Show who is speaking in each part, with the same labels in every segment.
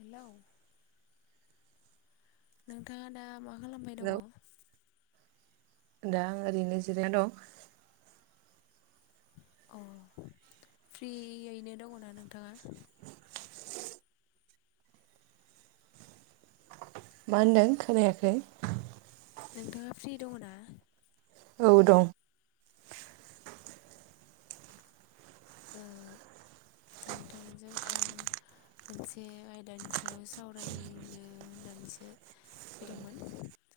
Speaker 1: Hello नोंथाङा दा मा खालामबाय दङ'?
Speaker 2: हेलौ दा आङो ओरैनो जिरायना दं
Speaker 1: अ फ्रियैनो दङ'ना नोंथाङा
Speaker 2: मा होनदों खोनायाखै
Speaker 1: नोंथाङा फ्रि दङ'ना
Speaker 2: औ दं
Speaker 1: ओ नोंथांजों आं मोनसे आयदानि सायाव सावरायनो होननानैसो फैदोंमोन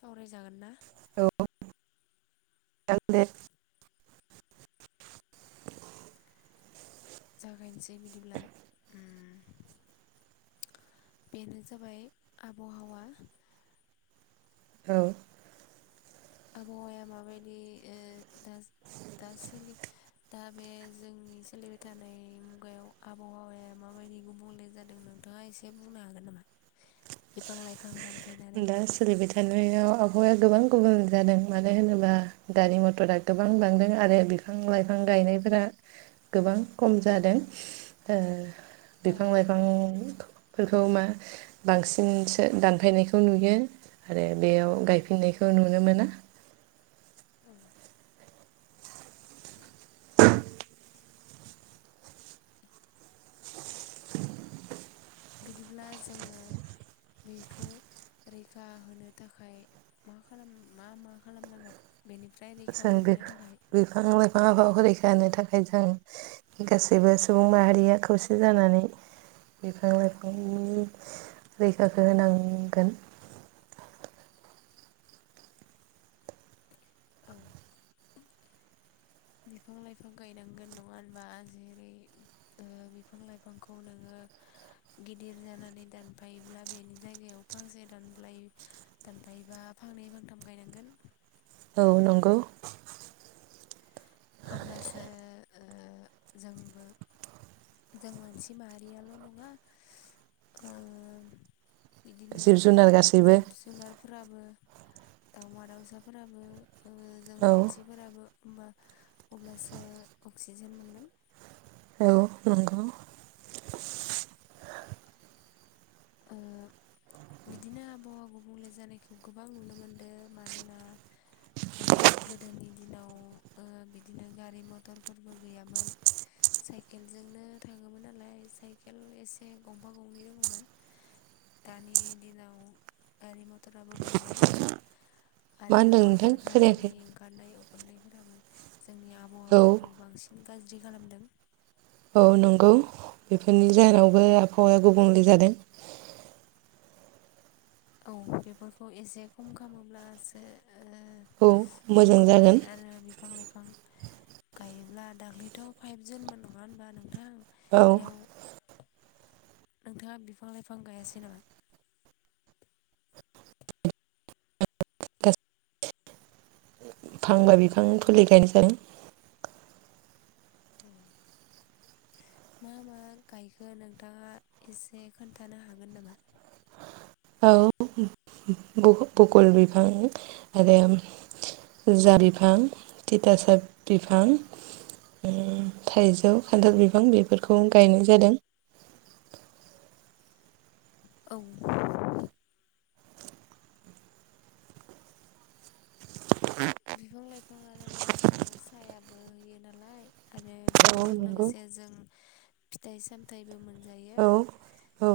Speaker 1: सावरायजागोन ना?
Speaker 2: औ [unintelligible] दे
Speaker 1: जागायनोसै बिदिब्ला उम बेनो जाबाय आबवाहावा
Speaker 2: औ
Speaker 1: आबहावाया माबायदि ओ दा-दा सोलि दा बे जोंनि सोलिबाय थानाय मुगायाव आबहावाया माबायदि गुबुंले जादों नोंथाङा एसे बुंनो हागोन नामा बिफां लाइफां दानफा
Speaker 2: दा सोलिबाय थानायाव आबहावाया गोबां गुबुन जादों मानो होनोबा गारि मथरा गोबां बांदों आरो बिफां लाइफां गायनायफोरा गोबां खम जादों ओ
Speaker 1: औ
Speaker 2: बिफां लाइफां फोरखौ मा बांसिनसो दानफायनाय खौ नुयो आरो बेयाव गायफिननायखौ नुनो मोना
Speaker 1: औ बिदिब्ला जोङो बेखौ रैखा होनो थाखाय मा खालाम मा मा खालामनांगोन बेनि
Speaker 2: जों बि-बिफां लाइफांखौ रैखा होनो थाखाय जों गासैबो सुबुं माहारिया खौसे जानानै बिफां लाइफांनि रैखाखौ होनांगोन
Speaker 1: औ बिफां लाइफां गायनांगोन नङा होनबा जेरै ओ बिफां लाइफांखौ नोङो गिदिर जानानै दानफायोब्ला बेनि जायगायाव फांसे दानलायो दानफायोबा फांनै फांथाम गायनांगोन
Speaker 2: औ नंगौ
Speaker 1: अब्लासो ओ जोंबो जों मानसि माहारियाल' नङा ओ बिदिनो
Speaker 2: जिब जुनार गासैबो
Speaker 1: जिब जुनारफोराबो दावमा दाउसाफोराबो ओ जों
Speaker 2: औ
Speaker 1: मानसिफोराबो [unintelligible] अब्लासो अक्सिजेन मोनगोन
Speaker 2: औ नंगौ
Speaker 1: ओ बिदिनो आबौ आबौ गुबुंले जानायखौ गोबां नुनो मोनदों मानोना ओ गोदोनि दिनाव ओ बिदिनो गारि मथरफोरबो गैयामोन साइकेलजोंनो थाङोमोन नालाय साइकेल एसे गंफा गंनै दङ'मोन दानि दिनाव गारि मथराबो बांबाय नालाय
Speaker 2: मा
Speaker 1: आरो
Speaker 2: होनदों नोंथां खोनायाखै
Speaker 1: कलकारखानानि ओंखारनाय [unintelligible] जोंनि आ
Speaker 2: औ
Speaker 1: बांसिन गाज्रि खालामदों
Speaker 2: औ नंगौ बेफोरनि जाहोनावबो आबहावाया गुबुंले जादों।
Speaker 1: औ बेफोरखौ एसे खम खालामोब्लासो
Speaker 2: औ
Speaker 1: खम
Speaker 2: मोजां
Speaker 1: खालामनानै
Speaker 2: जागोन
Speaker 1: आरो बिफां लाइफां गायोब्ला दाख्लैथ' फाइभ जुनमोन नङा होनबा नोंथां?
Speaker 2: औ
Speaker 1: बेयाव नोंथाङा बिफां लाइफां गायासै नामा?
Speaker 2: फांबा बिफां फुलि गायनाय [unintelligible]
Speaker 1: औ मा मा गायखो नोंथाङा एसे खोन्थानो हागोन नामा?
Speaker 2: औ भु-भुगल बिफां आरो जा बिफां थिथासाब बिफां थाइजौ खान्थाल बिफां बेफोरखौ गायनाय जादों।
Speaker 1: औ। बिफां लाइफाङानो जोंनो सायाबो होयो नालाय आरो
Speaker 2: औ
Speaker 1: बेनिजों
Speaker 2: नंगौ
Speaker 1: लोगोसे जों फिथाइ सामथाइबो मोनजायो
Speaker 2: औ औ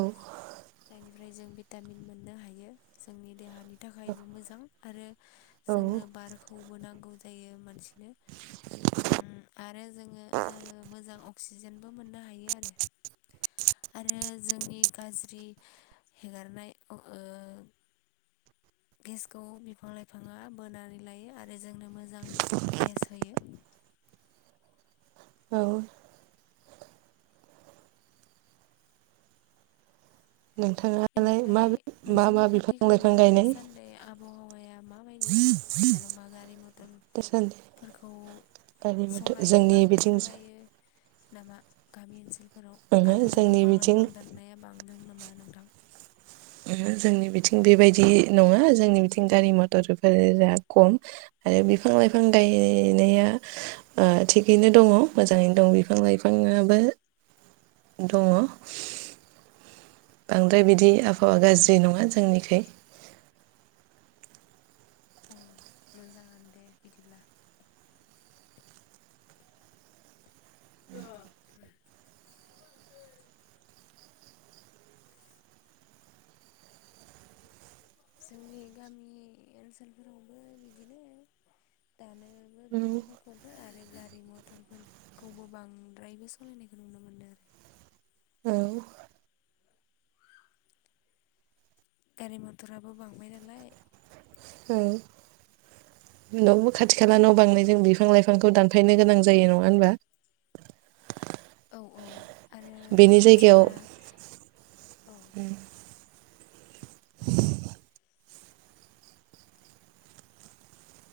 Speaker 1: जायनिफ्राय जों भिटामिन मोननो हायो जोंनि देहानि थाखायबो मोजां आरो
Speaker 2: औ
Speaker 1: जोंनो बार खौबो नांगौ जायो मानसिनो ओम आरो जोङो मोजां अक्सिजेनबो मोननो हायो आरो आरो जोंनि गाज्रि हेगारनाय ओ गेसखौ बिफां लाइफाङा बोनानै लायो आरो जोंनो मोजां गेस होयो।
Speaker 2: औ नोंथाङालाय
Speaker 1: इनिफ्राय
Speaker 2: मा मा
Speaker 1: नोंसोरनि
Speaker 2: मा
Speaker 1: खाथि
Speaker 2: बिफां
Speaker 1: खाला
Speaker 2: लाइफां गायनाय
Speaker 1: दासान्दै आबहावाया माबायदि जेन'बा गारि
Speaker 2: दासान्दि
Speaker 1: मथरफोरखौ
Speaker 2: गायनाय बोथोर
Speaker 1: सलाय
Speaker 2: जोंनि
Speaker 1: बांद्राय
Speaker 2: बिथिं
Speaker 1: सलायो नामा? गामि ओनसोल फोराव
Speaker 2: ओहो
Speaker 1: आरो
Speaker 2: जोंनि
Speaker 1: बिफां
Speaker 2: बिथिं
Speaker 1: लाइफां दाननाया बांदों नामा नोंथां?
Speaker 2: ओहो जोंनि बिथिं बेबायदि नङा जोंनि बिथिं गारि मथरफोरा खम आरो बिफां लाइफां गायनाया ओ थिगैनो दङ मोजाङैनो दं बिफां लाइफाङाबो दङ। बांद्राय बिदि आबहावा गाज्रि नङा जोंनिखै।
Speaker 1: अ मोजाङानो दे बिदिब्ला। [unintelligible] जोंनि गामि ओनसोलफोरावबो बिदिनो। दानोबो
Speaker 2: औ
Speaker 1: बिफांफोरखौबो आरो गारि मथरफोरखौबो बांद्रायबो सालायनायखौ नुनो मोनदों।
Speaker 2: औ
Speaker 1: गारि मथराबो बांबाय नालाय।
Speaker 2: [unintelligible] उनावबो खाथि खाला न' बांनायजों बिफां लाइफांखौ दानफायनो गोनां जायो नङा होनबा?
Speaker 1: [inaudible] आरो
Speaker 2: बेनि जायगायाव
Speaker 1: मानसिफोरा औ।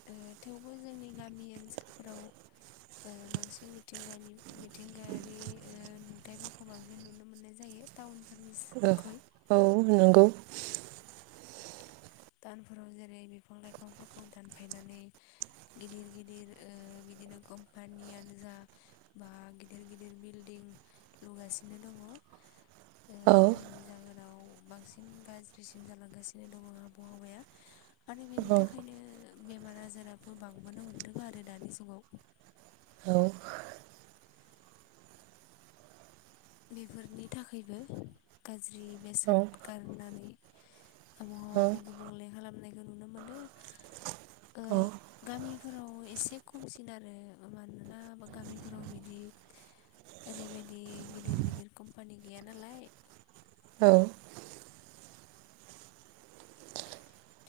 Speaker 1: ओ थेवबो जोंनि गामि ओनसोलफोराव ओ बांसिन मिथिंगानि मिथिंगायारि ओ नुथायाइफोरखौ बांसिन नुनो मोननाय जायो टाउन
Speaker 2: ओ औ नंगौ।
Speaker 1: टाउनफोराव जेरै बिफां लाइफांफोरखौ दानफायनानै गिदिर गिदिर ओ बिदिनो कम्पानियानो जा बा गिदिर गिदिर बिल्डिं लुगासिनो दङ।
Speaker 2: औ
Speaker 1: आव बांसिन गाज्रिसिन जालांगासिनो दङ आब आरो बेनि थाखायनो बेमार आजाराबो बांबोनो हमदों आरो दानि जुगाव।
Speaker 2: औ
Speaker 1: बेफोरनि थाखायबो गाज्रि बेसाद गारनानै
Speaker 2: औ
Speaker 1: आबहावाखौ गुबुंले खालामनाय नुनो मोनो ओ
Speaker 2: औ
Speaker 1: गामिफोराव एसे खमसिन आरो मानोना गामिफोराव बिदि ओरैबायदि गिदिर गिदिर कम्पानि गैया नालाय।
Speaker 2: औ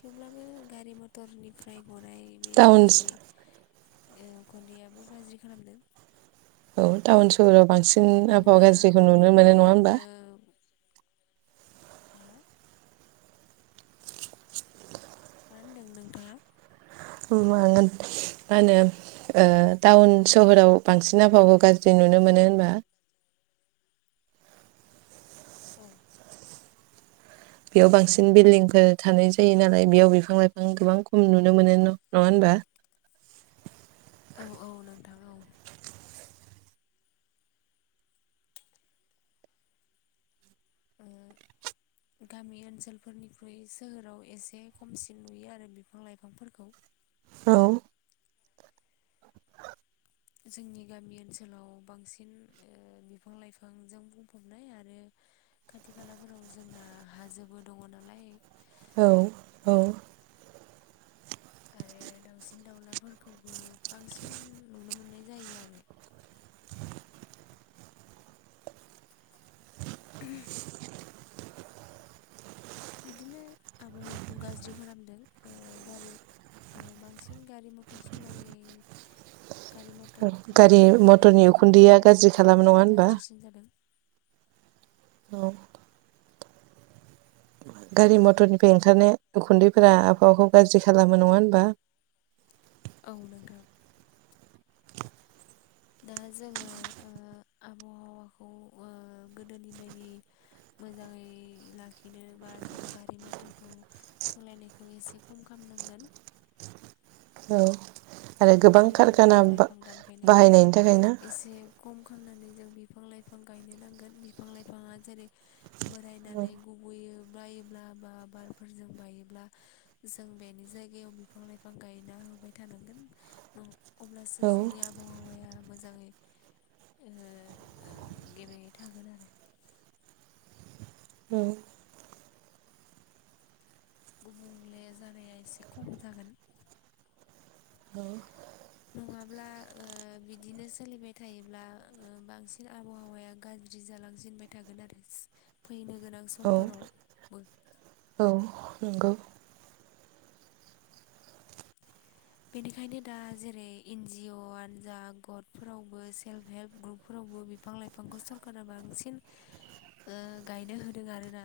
Speaker 1: थेवब्लाबो गारि मथरनिफ्राय गनाय बे
Speaker 2: टाउन
Speaker 1: गाज्रि उखुन्दैयाबो गाज्रि खालामदों।
Speaker 2: औ टाउन सहराव बांसिन आबहावा
Speaker 1: मानोना
Speaker 2: गाज्रिखौ नुनो
Speaker 1: उन्दै
Speaker 2: मोनो नङा होमबा?
Speaker 1: उन्दैयावनो हा? मा होनदों नोंथाङा?
Speaker 2: म मा होनो टाउन सहराव बांसिन आबहावखौ गाज्रि नुनो मोनो होनबा?
Speaker 1: औ।
Speaker 2: बेयाव बांसिन बिल्डिंफोर थानाय जायो नालाय बेयाव बिफां लाइफां गोबां खम नुनो मोनो नङा होनबा?
Speaker 1: औ औ नोंथां औ। ओ गामि ओनसोलफोरनिख्रुइ सोहोराव एसे खमसिन नुयो आरो बिफां लाइफांफोरखौ।
Speaker 2: औ
Speaker 1: जोंनि गामि ओनसोलाव बांसिन बिफां लाइफांजों बुंफबनाय आरो खाथि खालाफोराव जोंना हाजोबो दङ नालाय
Speaker 2: औ औ
Speaker 1: आरो दाउसिन दाउलाफोरखौबो बांसिन नुनो मोननाय जायो आरो। बिदिनो आबहावाखौ गाज्रि खालामदों ओ गारि बांसिन गारि मथर सालाय गारि मटर
Speaker 2: गारि मटरनि
Speaker 1: ओंखारनायनिफ्रायनो जोंनि
Speaker 2: उखुन्दैया गाज्रि
Speaker 1: आबहावाया
Speaker 2: खालामो नङा
Speaker 1: बांसिन
Speaker 2: होनबा
Speaker 1: गाज्रिसिन जादों।
Speaker 2: औ गारि मथरनिफ्राय ओंखारनाय उखुन्दैफोरा आबहावाखौ गाज्रि खालामो नङा होनबा?
Speaker 1: औ नोंथां। दा जोङो ओ आबहावाखौ ओ गोदोनि बायदि मोजाङै लाखिनोबा जों गारि मथरखौ सालायनायखौ एसे खम खालामनांगोन।
Speaker 2: औ गोबां
Speaker 1: आरो
Speaker 2: कारखाना
Speaker 1: बिफां
Speaker 2: बा
Speaker 1: लाइफां दानफायनायखौ
Speaker 2: बाहायनायनि थाखाय ना
Speaker 1: एसे खम खालामनानै जों बिफां लाइफां गायनो नांगोन बिफां लाइफाङा जेरै बोरायनानै गुबोयो। बायोब्ला बा बारफोरजों बायोब्ला जों बेनि जायगायाव बिफां लाइफां गायना होबाय थानांगोन। औ अब्लासो
Speaker 2: औ
Speaker 1: जोंनि आबहावाया मोजाङै ओ ओ गेबेङै थागोन आरो।
Speaker 2: औ
Speaker 1: गुबुंले जानाया एसे खम जागोन। नङाब्ला ओ बिदिनो सोलिबाय थायोब्ला बांसिन आबहावाया गाज्रि जालांसिनबाय थागोन आरो फैनो गोनां
Speaker 2: औ
Speaker 1: समफोरावबो।
Speaker 2: औ नंगौ
Speaker 1: बेनिखायनो दा जेरै एन जिअ आनजाद गटफोरावबो सेल्फ हेल्प ग्रुपफोरावबो बिफां लाइफांखौ सरकारा बांसिन ओ गायनो होदों आरोना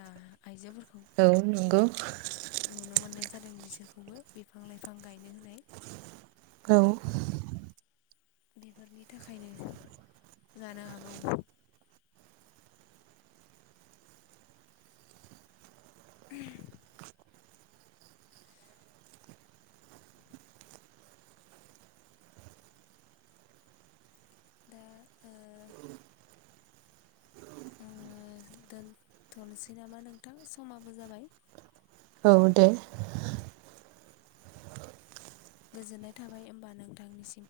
Speaker 1: आइजोफोरखौ।
Speaker 2: औ नंगौ।
Speaker 1: नुनो मोननाय जादों बिसोरखौबो बिफां लाइफां गायनो होनाय।
Speaker 2: औ
Speaker 1: बेफोरनि थाखायनो जानो हागौ। [inaudible] दा ओ आङो दोनथ'नोसै नामा नोंथां समाबो जाबाय।
Speaker 2: औ दे।
Speaker 1: गोजोननाय थाबाय होमबा नोंथांनिसिम।